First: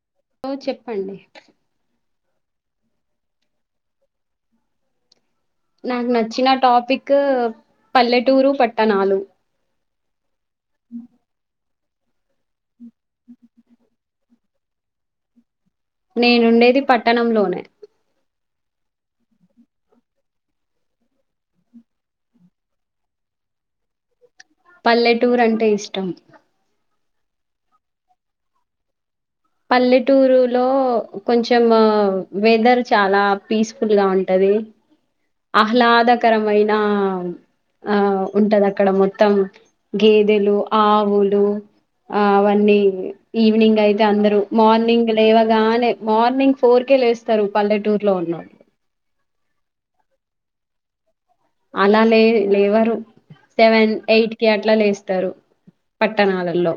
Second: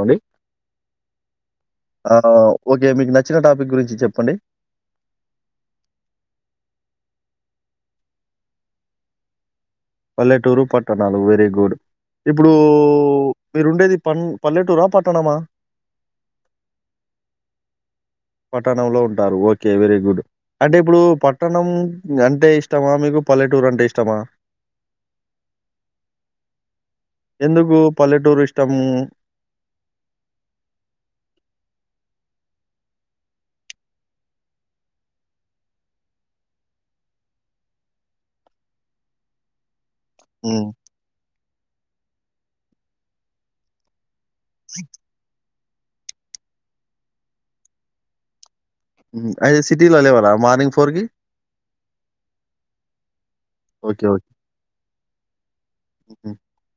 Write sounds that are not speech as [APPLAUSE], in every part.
అండి ఓ చెప్పండి ఆ ఓకే మీకు నచ్చిన టాపిక్ గురించి చెప్పండి. నాకు నచ్చిన టాపిక్ పల్లెటూరు, పట్టణాలు పల్లెటూరు పట్టణాలు వెరీ గుడ్. ఇప్పుడు డు మీరుండేది పన్ పల్లెటూరా, పట్టణమా నేనుండేది పట్టణంలోనే. పట్టణంలో ఉంటారు ఓకే వెరీ గుడ్ అంటే ఇప్పుడు పట్టణం అంటే ఇష్టమా, మీకు పల్లెటూరు అంటే ఇష్టమా. పల్లెటూరు అంటే ఇష్టం. ఎందుకు పల్లెటూరిష్టటము పల్లెటూరు లో కొంచెం వెదర్ చాలా పీస్ఫుల్ గా ఉంటది ఆహ్లాదకరమైన ఆ ఉంటది అక్కడ మొత్తం గేదెలు హ్మ్. ఆవులు ఆ అవన్నీ ఈవినింగ్ అయితే అందరు మార్నింగ్ లే ఇవగానే మార్నింగ్ ఫోర్ కేే లేస్తారు పల్లెటూర్ లో ఉన్నోళ్లు అయితే సిటీలో లేవారా మార్నింగ్ ఫోర్ కి అలా లే లేవరు సెవెన్ ఓకే ఓకే. ఎయిట్ కి అట్లా లేస్తారు హ్మ్. పట్టణాలలో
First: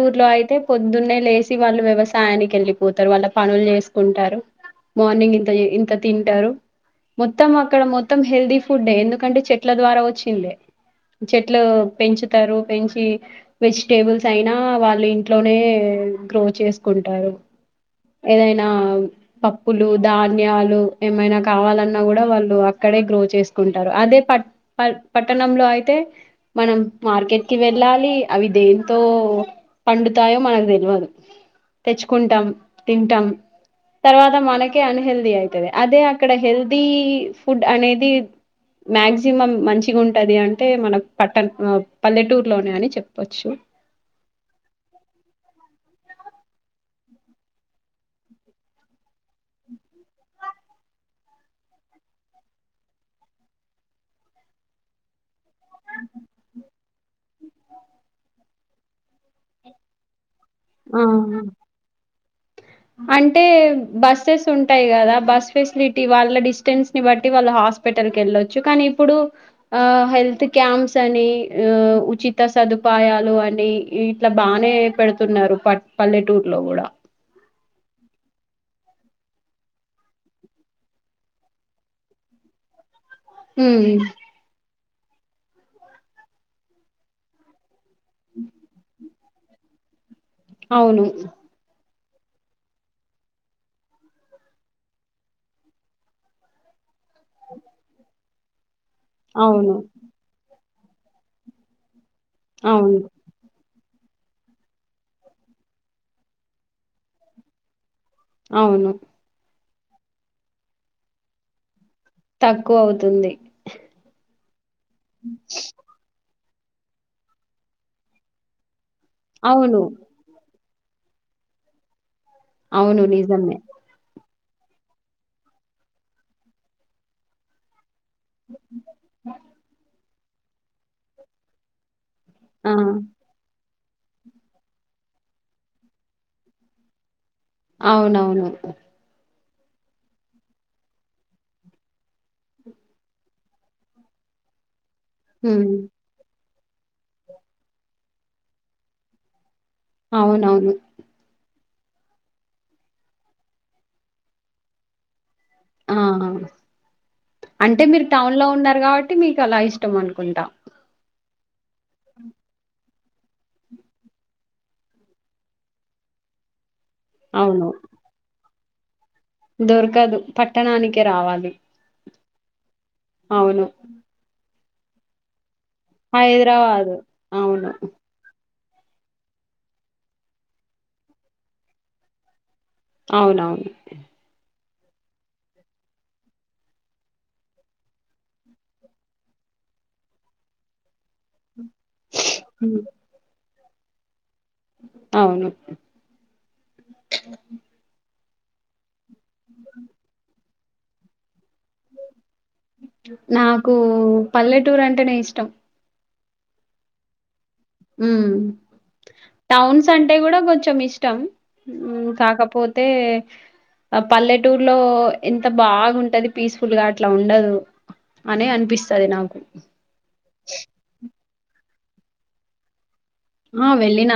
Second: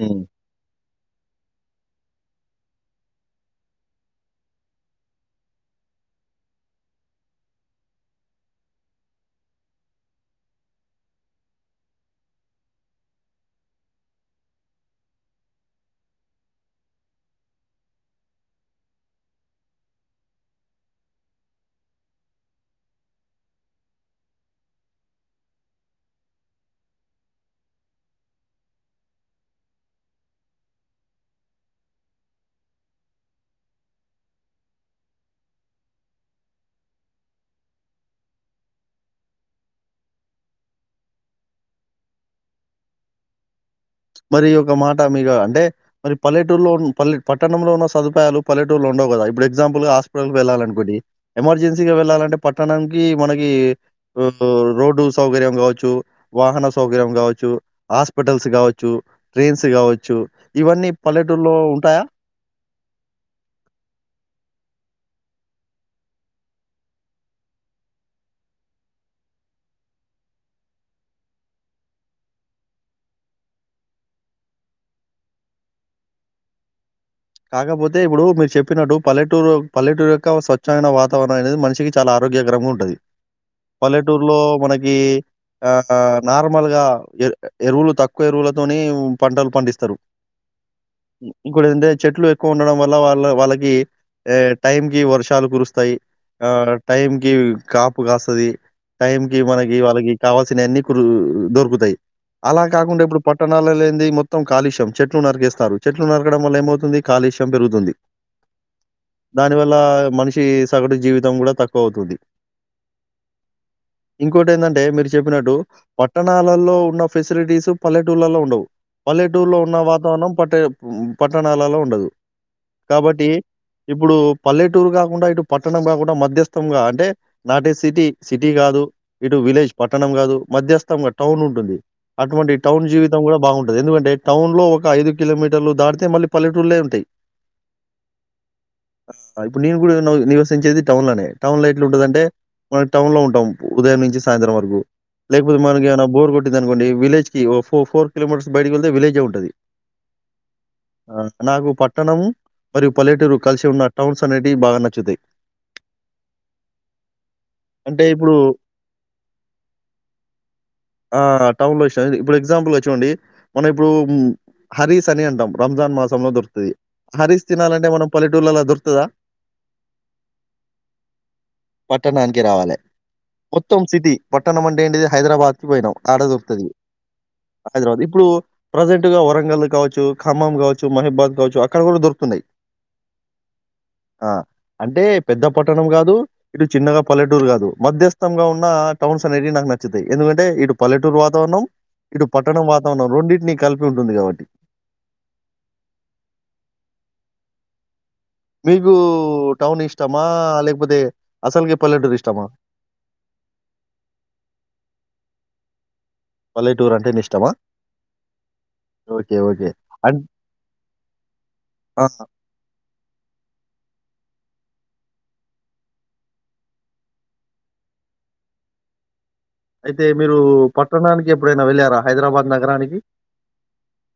హ్మ్. అయితే ద్దున్నే లేసి వాళ్ళు వ్యవసాయానికి వెళ్ళిపోతారు వాళ్ళ పనులు చేసుకుంటారు మార్నింగ్ ఇంత ఇంత తింటారు మొత్తం అక్కడ మొత్త మొత్తం హెల్దీ ఫుడ్ ఎందుకంటే చెట్ల ద్వారా వచ్చిందే చెట్లు పెంచుతారు పెంచి వెజిటేబుల్స్ అయినా వాళ్ళు ఇంట్లోనే గ్రో చేసుకుంటారు ఏదైనా పప్పులు ధాన్యాలు ఏమైనా కావాలన్నా కూడా వాళ్ళు అక్కడే గ్రో చేసుకుంటారు అదే పట్ట పట్టణంలో అయితే మనం మార్కెట్ కి వెళ్ళాలి అవి దేంతో పండుతాయో మనకు తెల్వదు తెచ్చుకుంటాం తింటాం తర్వాత మనకే అన్హెల్దీ అవుతుంది అదే అక్కడ హెల్దీ ఫుడ్ అనేది మ్యాక్సిమం మంచిగా ఉంటది అంటే మన పట్టణ పల్లెటూరులోనే అని చెప్పచ్చు మరి ఒక మాట మీకు అంటే మరి పల్లెటూరులో ఉ పల్లె పట్టణంలో ఉన్న సదుపాయాలు పల్లె టూరులో ఉండవు కదా ఇప్పుడు ఎగ్జాపుల్గా హాస్పిటల్కి వెళ్ళాలి అనుకోండి ఎమర్జెన్సీగా వెళ్ళాలంటే పట్టణంకి మనకి రోడ్డు సౌకర్యం కావచ్చు వాహన సౌకర్యం కావచ్చు హాస్పిటల్స్ కావచ్చు ట్రైన్స్ కావచ్చు ఇవన్నీ ఆహా పల్లెటూలో ఉంటాయా అంటే బస్సెస్ ఉంటాయి కదా బస్ ఫెసిలిటీ వాళ్ళ డిస్టెన్స్ ని బట్టి వాళ్ళు హాస్పిటల్ క వెళ్ళచ్చు కానీ ఇప్పుడు ఆ హెల్త్ క్యాంప్స్ అని ఆ ఉచిత సదుపాయాలు అని ఇట్లా బానే పెడుతున్నారు పట్ పల్లెటూర్లో కూడా కాకపోతే ఇప్పుడు మీరు చెప్పినట్టు పల్లెటూరు పల్లెటూరు యొక్క స్వచ్ఛమైన వాతావరణం అనేది మనిషకి చాలా ఆరోగ్యకరంగా ఉంటది ఉమ్ పల్లెటూర్ లో మనకి ఈ ఆ నార్మల్ గా ఎ ఎరువులు తక్కువ ఎరువులతోని పంటలు పండిస్తారు అవును ఇంకోటి ఇందేత్ చెట్లు ఎక్కువ ఉండడం వల్ల వాళ్ళ వాళ్ళకి టైమ్ కి వర్షాలు కురుస్తాయి ఆ టైం కి కాపు కాస్త స్తది టైం కి అవును మనకి వాళ్ళకి కావాల్సినవి అన్ని దొరుకుతాయి అలా అవును కాకుండా ఇప్పుడు పట్టణాల లే మొత్తం కాలుషం చెట్లు నరిగేస్తారు చెట్లు నరగడం వల్ల ఏమవు తుంది కాలుష్యం పెరుగుతుంది అవును లా మనిషి సగటు జీవితం కూడా తక్ పోతుంది తక్కువ అవుతుంది ఇంకోటి ఎందంటే మీరు చెప్పినట్టు పటాన్ పట్టణాలల్లో ఉన్న ఫెసిలిటీస్ పల్లెటూళ్లలో ఉండవు పల్లెటూర్లో ఉన్న అవును వాతావరణం పట్టే ఉమ్ పట్నాల్ నాలల్లో ఉండదు. అవును కాబట్టి నిజమే ఇప్పుడు పల్లెటూరు కాకుండా ఇటు పట్టణం కాకుండా మధ్యస్థంగా అంటే నాటే సిటీ సిటీ కాదు ఇటు విలేజ్ పట్టణం కాదు. మధ్యస్థంగా టౌన్ ఉంటుంది. అటువంటి ఆ టౌన్ జీవితంలో బాగుం ఎందుకంటే టౌన్ లో ఒక ఐదు కిలోమీటర్లు దాటితే మళ్ళీ పల్లెటూళ్లే ఉంటాయ్ అవునవును ఆ ఇప్పుడు నేను కూడా నై నివసించేది టౌన్ లోనే టౌన్ లో ఎట్లా ఉంటదంటే, మనం టౌన్ లో ఉంటాం ఉదయం నుంచి సాయంత్రం వరకు లేకపోతే ఉమ్ మనకేమైన బోర్ కోట్ ఉంటుంది అనుకోండి విలేజ్ కి ఓ ఫో ఫోర్ కిలోమీటర్స్ బయటకి వెళ్తే విలేజ్ ఎ ఉంటది. అవునవును ఆ నాకు పట్టణం మరియు పల్లెటూరు కలిసి ఉన్న టౌన్స్ అనేటివి బాగా నచ్చుతాయి. ఆ అంటే మీరు టౌన్ లో ఉన్నారు కాబట్టి మీకు అలా ఇష్టం అనుకుంటా. ఆ టౌన్ లో వచ్చా ఇప్పుడు ఎగ్జాంపుల్ ఏ చూడండి. మనం ఇప్పుడు హరీస్ అని అంటాం రంజాన్ మాసంలో దొరుకుతాది. హరీస్ అవును తినాలంటే మనం పల్లెటూర్లలో దొరుకు [UNINTELLIGIBLE] దొరకదు పట్టణానినికే రావాలి. పట్టణానికి అవును పట్టమంటే ఏంటిది హైదరాబాద్ పోయినాం ఆడే దొరుకుతది. హైదరాబాదు అవును హైదరాబాద్ ఇప్పుడు ప్రజెంట్ గా వరంగల్లు కావచ్చు ఖమ్మం కావచ్చు మహిబాద్ కావచ్చు అక్కడ కూడా దొరుకుతున్నాయి అవునవును ఆ! అంటే పెద్ద పట్టణం కాదు ఇటు చిన్నగా పల్లెటూరు కాదు, మధ్యస్థంగా ఉన్న టౌన్స్ అనేవి నాకు నచ్చతాయి ఎందుకంటే ఇటు పల్లె ఇటు వాతావరణం ఇటు పట్టణం ఉమ్, వాతావరణం రెండింటినీ కలిపి ఉంటుంది కాబట్టి అవును మీగు ఉ టౌన్ ఇష్టమా ఆ లేక్ ప్పుదే నాకు పల్లెటూర్ అంటే నే ఇష్టం పల్లెటూర్ అంటేనే ఇష్టమా మ్మ్ ఓకే. ఓకే. టౌన్స్ అంటే అన్ కూడా కొంచెం ఇష్టం ఆ! కాకపోతే పల్లెటూర్లో ఎంత బాగుంటది పీస్ఫుల్ గా అట్లా ఉండదు అని అనిపిస్తది నాకు అయితే మీరు పట్టణానికి ఎప్పుడైనా వెళ్లారా హైదరాబాద్ నగరానికి ఆ వెళ్ళిన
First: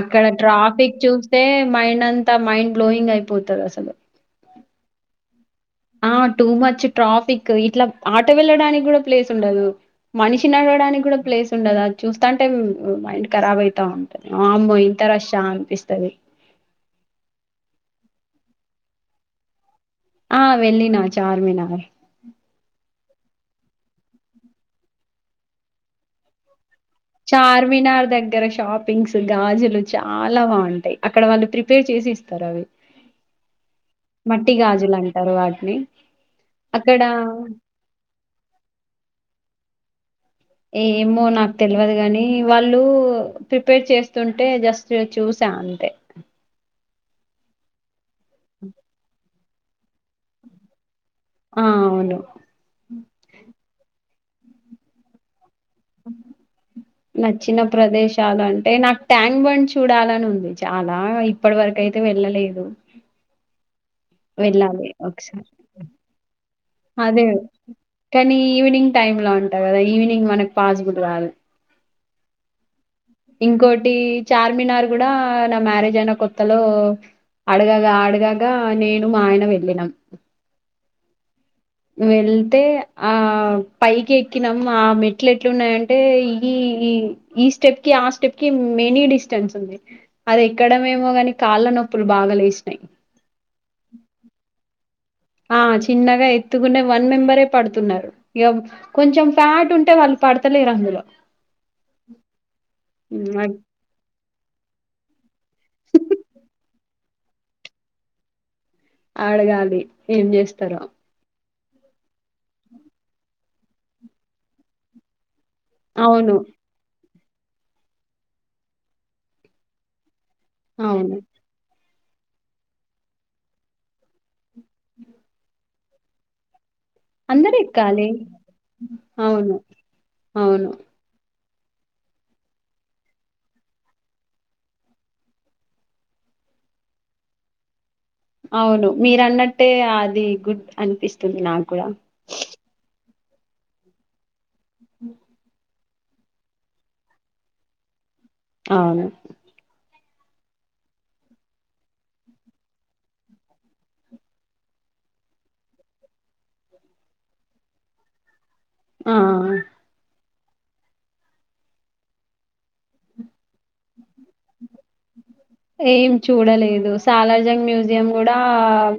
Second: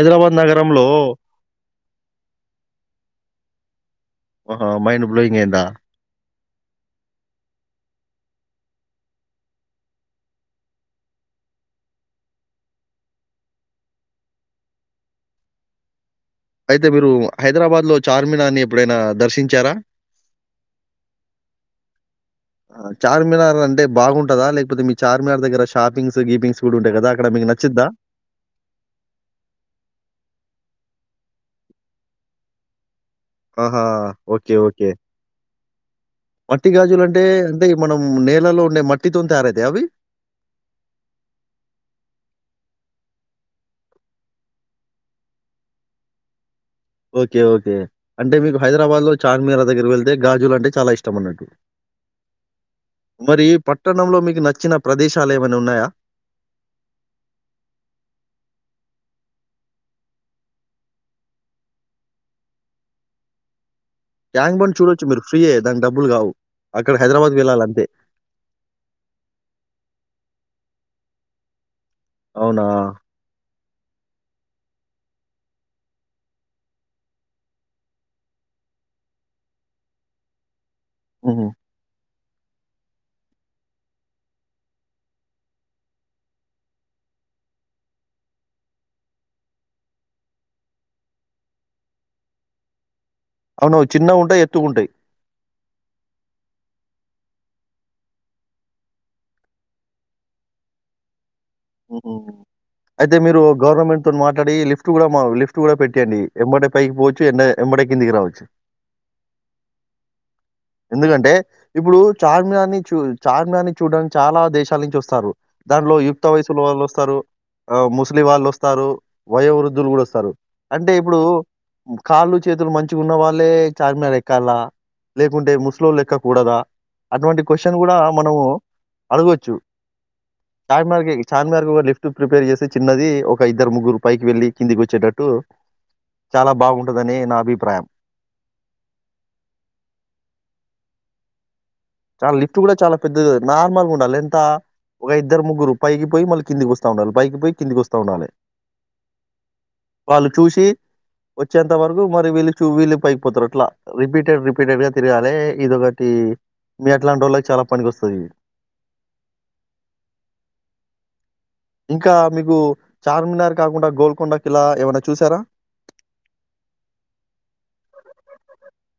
అక్కడ నగరంలో ట్రాఫిక్ చూస్తే మైండ్ అంతా మైండ్ బ్లోయింగ్ అయిపోతది అసలు ఆహా మైండ్ బ్లోయింగ్ అయిదా ఆ టూ మచ్ ట్రాఫిక్ ఇట్లా ఆటో వెళ్ళడానికి కూడా ప్లేస్ ఉండదు మనిషినిడడానికి కూడా ప్లేస్ ఉండదు అది చూస్తాంటే మైండ్ కరబ్ అయితా ఉంటుది వామ్మో ఇంత రష్షా అనిపిస్తాది అయితే మీరు హైదరాబాద్ లో చార్మినార్నీ ఎప్పుడైనా దర్శించారా ఆ వెళ్ళిన చార్మినార్ ఆ! చార్మినార్ అంటే బాగుంటదా లేకపోతే మీ చార్మినార్ దగ్గర షాపింగ్స్ గీపింగ్స్ కూడా ఉంటాయి కదా! అక్కడ మీకు నచ్చిద్దా? చార్మినార్ దగ్గర షాపింగ్స్ గాజులు చాలా బాగుంటాయి అక్కడ వాళ్ళు ప్రిపేర్ చేసి ఇస్తారు అవి ఆహా మట్టి ఓకే ఓకే గాజులు అంటారు వాటిని మట్టి అక్కడ గాజులు అంటే అంటే మనం నేలలో ఉండే మట్టితో తయారైతా అవి ఏమో నాకు తెలవదు కాని వాళ్ళు ప్రిపేర్ చేస్తుంటే జస్ట్ చూసా అంతే ఓకే ఓకే అంటే మీకు హైరాబాద్ లో చార్మీ దగ్గర వెళ్తే గాజులాంటే చాలాష్టం తమన్నట్టు ఆ అవును మరి పట్ట పట్టణంలో మీకు నచ్చిన ప్రదేశాలే నచ్చిన ప్రదేశాలు అంటే నాకు ట్యాంక్ బండ్ చూడాలని ఉంది చాలా ఇప్పటి వరకు అయితే వెళ్ళలేదు ట్యాంక్ బండ్ వెళ్ళాలి చూడొచ్చు మీరు ఒకసారి ఫ్రీయే దానికి డబ్బులు గావు. అక్కడ అదే హైదరాబాద్‌కి వెళ్ళాలంతే. కానీ ఈవినింగ్ టైమ్ లో అంటా కదా ఈవినింగ్ మనకు పాస్ బుద్ధి కాదు అవునా ఇంకోటి చార్మినార్ కూడా నా మ్యారేజ్ అయిన కొత్తలో అడగాగా అడగాగా నేను మా ఆయన వెళ్ళినం ఓ వెళ్తే ఆ పైకి ఎక్కినాం ఆ మెట్లు ఎట్లున్నాయంటే ఈ ఈ ఈ స్టెప్ కి ఆ స్టెప్ కి మెనీ డిస్టెన్స్ ఉంది అది ఎక్కడమేమో గాని కాళ్ళ నొప్పులు బాగా లేసినాయి అవున చిన్న ఉంటాయి ఎత్తు ఉంటాయి ఆ చిన్నగా ఎత్తుకునే వన్ మెంబరే పడుతున్నారు ఇక కొంచెం ఫ్యాట్ ఉంటే వాళ్ళు పడతలేర్ అందులో అయితే హ్మ్. మీరు అడ్ గవర్నమెంట్ తో మాట్ ట్లాడి లిఫట్ కూడా మా లిఫట్ కూడా పెట్టింది ఎంబడే పైకి పోవచ్చు ఎన్న ఎంమటె కిందికి రావచ్చు ఆడగాలి ఏం చేస్త ఎందుకంటే ఇప్పుడు చార్మినార్ ని చూ చార్మనార్ ని చూడడానికి చాలా దేశాల నుంచి వస్తారు దాంట్లో యుక్త అవును వయసున్న వాళ్ళు వస్తారు ఆ ముస్లిం వాళ్ళు వస్తారు వయో వృద్ధులు కూడా వస్తారు అంటే అవును ఇప్పుడు కాళ్ళు చేతులు మంచిగా ఉన్న వాళ్ళే చార్మినార్ ఎక్కాలా లే కుంటే ముస్లోల్లుఎక్కకూడదా అటువంటి అందరు క్వశ్చన్ కూడా ఎక్కాలి మనము అడగవచ్చు అవును అవును చార్మినార్ కెగీ చార్మినార్ కు లిఫ్ట్ ప్రిపేర్ చేసి చిన్నది ఒక ఇద్దరు ముగ్గురు పైకి వెళ్ళి కిందికి వచ్చేటట్టు చాలా బాగుంటందని నా అభిప్రాయం అవును మీరు అన్నట్టే అది గుడ్ అనిపిస్తుంది నాకు కూడా చాలాలిఫ్ట్ కూడా చాలా పెద్దగా నార్మల్గా ఉండాలి ఎంత ఒక ఇద్దరు ముగ్గురు పైకి పోయి మళ్ళీ కిందికి వస్తూ ఉండాలి పైకి పోయి కిందికి వస్తూ ఉండాలి అవును వాళ్ళు చూసి వచ్చేంత వరకు మరి వీళ్ళు చూ వీళ్ళు పైకిపోతారు అట్లా రిపీటెడ్ రిపీటెడ్ గా తిరగాలి ఇదొకటి మీ అట్లాంటోళ్ళకి చాలా పనికొస్తది ఆ ఇంకా మీకు చార్మినార్ కాకుండా గోల్ ఏం చూడలేదు సాలార్జంగ్ మ్యూజియం కూడా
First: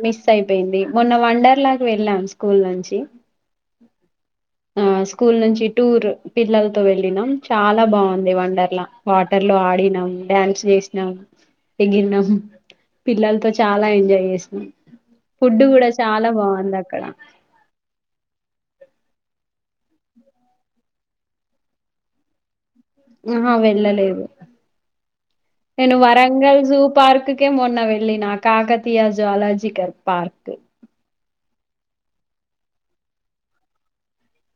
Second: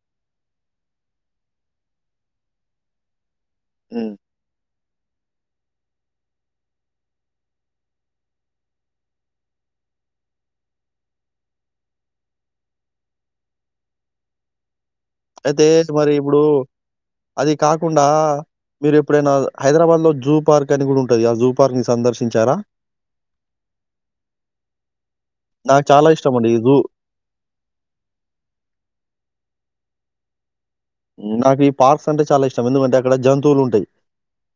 మిస్ అయిపోయింది మొన్న వంన్డర్లాగు వెళ్ళాం స్కూల్ నుంచి హ ఆ స్కూల్ నుంచి టూర్ పిల్లలతో వెళ్ళినం చాలా బాగుంది వండర్లా వాటర్ లో ఆడినాం డ్యాన్స్ చేసినాం ఎగరినాం పిల్లలతో చాలా ఎంజాయ్ చేసినాం ఫుడ్ అయితే కూడా మరి చాలా ఇప్పుడు బాగుంది అక్కడ అది కాకుండా మీరు ఇప్పుడైనా హైదరాబాద్ లో జూ పార్క్ అని కూడా ఉంటుది ఆ జూ పార్క్ ని సందర్శించారా ఆహూవెళ్ళలేదు నాకు నేను చాలా ఇష్టం అండి ఈ వరంగల్ జూ పార్క్ కే మొన్న వెళ్ళినా కాకతీయ జ్వాలాజీ పార్క్ నాకు ఈ పార్క్స్ అంటే చాలా ఇష్టం ఎందుకంటే అక్కడ జంతువులు ఉంటయి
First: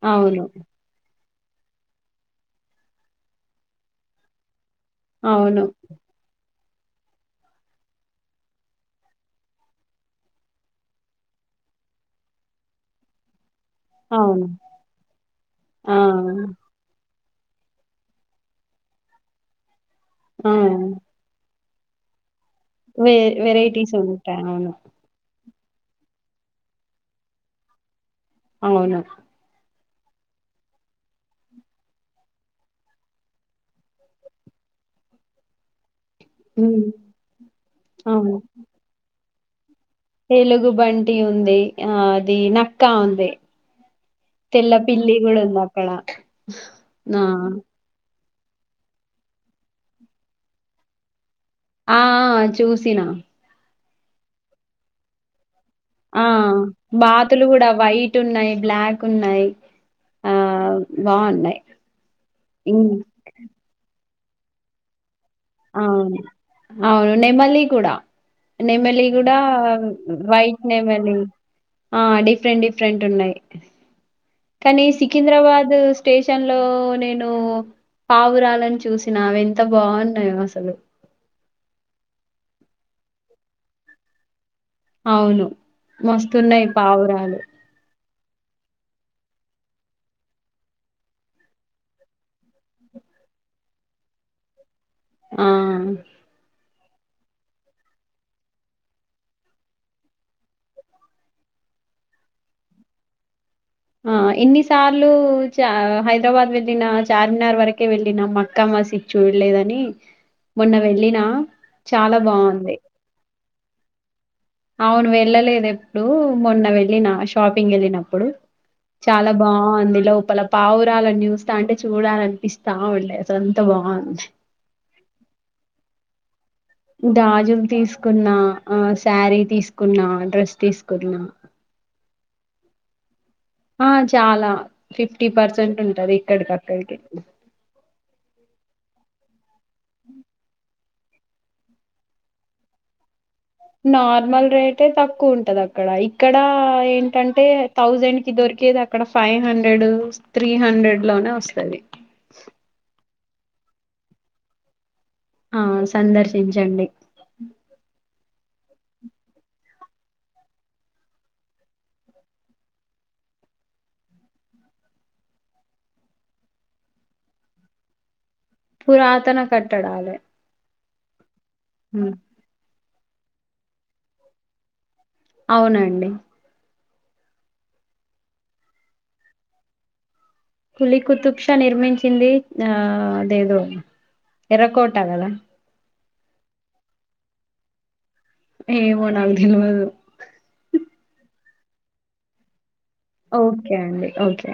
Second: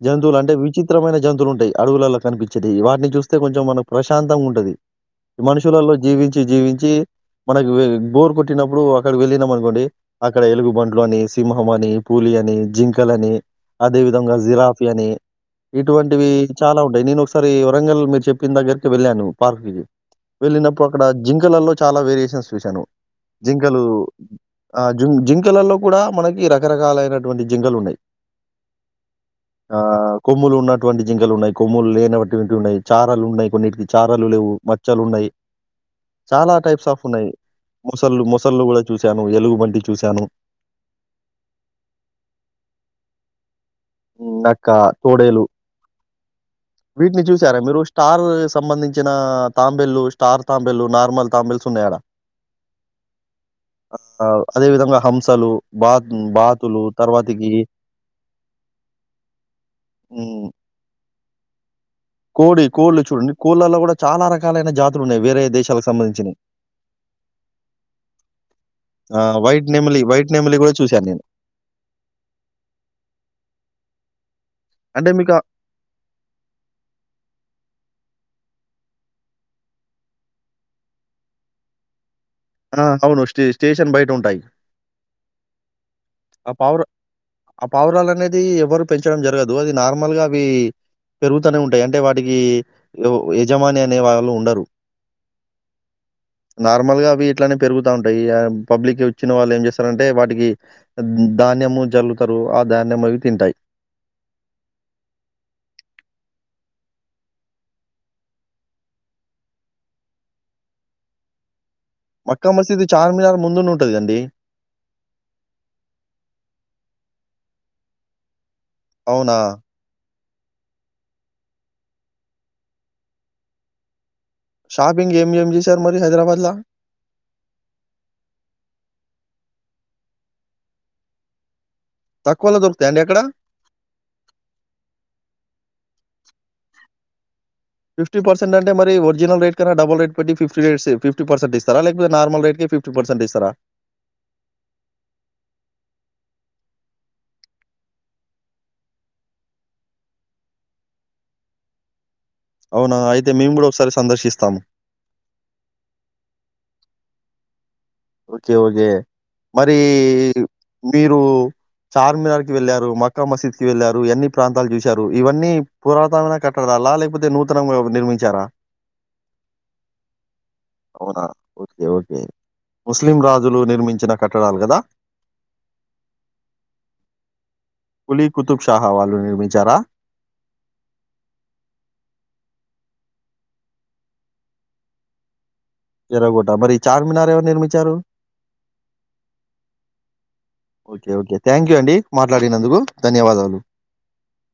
జంతువులు అవును అంటే విచిత్రమైన జంతువు ఉంటాయి అడుగులలో కనిపించేది వాటిని చూస్తే కొంచెం మనకు ప్రశాంతంగా ఉంటది అవును మనుషులలో జీవించి జీవించి మనకు బోర్ కొట్టినప్పుడు అక్కడ వెళ్ళినాం అనుకోండి అక్కడ ఎలుగుబండ్లు అని సింహం అని పూలి అని జింకల్ అని అదే విధంగా అవును జిరాఫి అని ఆ ఇటువంటివి చాలా ఉంటాయి నేను ఈ వరంగల్ మీరు చెప్పిన దగ్గకి వెళ్ళాను పార్క్ ఆ వెళ్ళినప్పుడు అక్కడ జింకలల్లో చాలా వేరియేషన్స్ చూశాను వె జింకలు వెరైటీస్ ఉంటాయి అవును అ జింజిం ఇల్లలో కూడా మనకి రకరకాలైనటువంటి జింకలు ఉన్నాయి. అవును. ఆహ్ కొమ్ములు ఉన్నటువంటి జింకలు ఉన్నాయి. కొమ్ములు లేనటువంటివి ఉన్నాయి. చారాలు ఉన్నాయి. కొన్నిటికి చారాలు లేవు. మచ్చలు ఉన్నాయి. చాలా ఉమ్, టైప్స్ ఆఫ్ ఉన్నాయి ముసళ్ళు ముసళ్ళు కూడా చూసాం. ఎలుగుబంటి. చూశాను. ఎలుగుబంట్. డి ఉంది ఆహ్ అది నక్కా ఉంది. నక్క తెల్ల పిల్లి కూడా తోడేలు ఉంది అక్కడ ఆ వీటిని చూసారా మీరు స్టార్. సంబంధించిన తాంబెల్లు స్టార్ తాంబెల్లు నార్మల్. తాంబేల్స్ ఉన్నాయి ఆడ. ఆహ్ చూసిన. ఆహ్ అదే విధంగా హంసలు. బాత్ ఆహ్ బాతులు బాతులు తర్వాతకి కూడా వైట్ ఉన్నాయి. బ్లాక్ ఉన్నాయి హ్మ్. ఆహ్. బాగున్నాయి. కోడి కోళ్ళు ఇం- చూడండి కోళ్ళులల్ల కూడా చాలా రకాలైన జాతులున్నాయి. వేరే దేశాలకు అవును సంబంధించినయి. అవును నెమలి కూడా నెమలి కూడా ఆహ్, వైట్ నెమిలి, నెమిలి వైట్ గూడా చూశాను నెమలి నేను. ఆహ్ డిఫరెంట్ డిఫరెంట్ ఉన్నాయి. కానీ అంటే మీకు సికింద్రాబాద్ స్టేషన్ లో నేను. పావురాలని చూసినా అవి ఎంత బాగున్నాయో అసలు. ఆహ్ అవును స్టే స్టేషన్ బయట ఉంటాయి. అవును. మస్తున్నాయి పావురాలు. అది ఎవరు పెంచడం జరగదు. అది నార్మల్ గా అవి పెరుగుతనే ఉంటాయి. అంటే వాటికి ఎవ యజమాని అనే వాళ్ళు ఉండరు. ఆహ్ నార్మల్ గా అవి ఇట్లానే పెరుగుతా ఉంటాయి పబ్లిక్ వచ్చిన వాళ్ళు ఏం చేస్తారంటే వాటికి. ధాన్యము జల్లుతారు ఆ ధాన్యంము అవి తింటాయి. ఆహ్ ఎన్ని సార్లు చ హైదరాబాద్ వెళ్ళిన చార్మినార్ వరకే వెళ్ళిన మక్కా మసీద్ చూడలేదని మొన్న వెళ్ళిన. మక్కా మసీదు చార్మినార్ ముందున ఉంటదండి. అవును వెళ్ళలేదు ఎప్పుడు మొన్న వెళ్ళిన షాపింగ్ వెళ్ళినప్పుడు. చాలా అవునా? బాగుంది లోప్ పల పావురాలను చూస్తావుంటే చూడాలనిపిస్తా ఉండే అసలు అంత బాగుంది. షాపింగ్ ఏం ఏం చేశారు. మరి హైదరాబాద్ లా. గాజులు తీసుకున్నా, ఆహ్ శారీ తీసుకున్నా, డ్రెస్ తీసుకున్నా. తక్కువలో దొరుకుతాయ అండి అక్కడ. ఆహ్ చాలా ఫిఫ్టీ పర్సెంట్ ఉంటది ఇక్కడికక్కడికి. ఫిఫ్టీ పర్సెంట్ అంటే మరి వర్ నిజాంపేట్. డల్ రేట్టి ఫిఫటీ రేట్స్ ఫిఫటీ పర్సంట్స్తా లేకపోతే నార్ల్ రేట్ కే ఫి్టీ పర్సెట్ ఇస్తా నార్మల్ రేటే తక్కువ ఉంటంది అక్కడ ఇక్కడ ఏంటంటే థౌజండ్ కి దొరికేది అక్కడ ఫైవ్ హండ్రెడ్ త్రీ హండ్రెడ్ లోనే వస్తది అవునా అయితే మేము కూడా ఒకసారి సందర్శిస్తాము ఆ సందర్శించండి ఓకే ఓకే మరి మీరు చార్మినార్ కి వెళ్ళారు మక్కా మసీద్ కి వెళ్ళారు ఎన్ని ప్రాంతాలు చూశారు ఇవన్నీ పురాతనమైన కట్టడాలా లేకపోతే నూతనంగా నిర్మించారా పురాతన కట్టడాలే అవునా ఓకే ఉమ్, ఓకే ముస్లిం రాజులు నిర్మించిన కట్టడాలు కదా అవునండి కులీ కుతూబ్శహ వాళ్ళు నిర్మిీించారా కూలి కుతుప్ష నిర్మించింది ఆ అదేదో ఎర్రకోట కదా ఎర్రకోట మరి చార్మినార్ ఎవరు నిర్మించారు ఏమొ నాకు తెల్వదు థ్యాంక్ యూ అండి మాట్లాడినందుకు ధన్యవాదాలు. ఓకే అండి ఓకే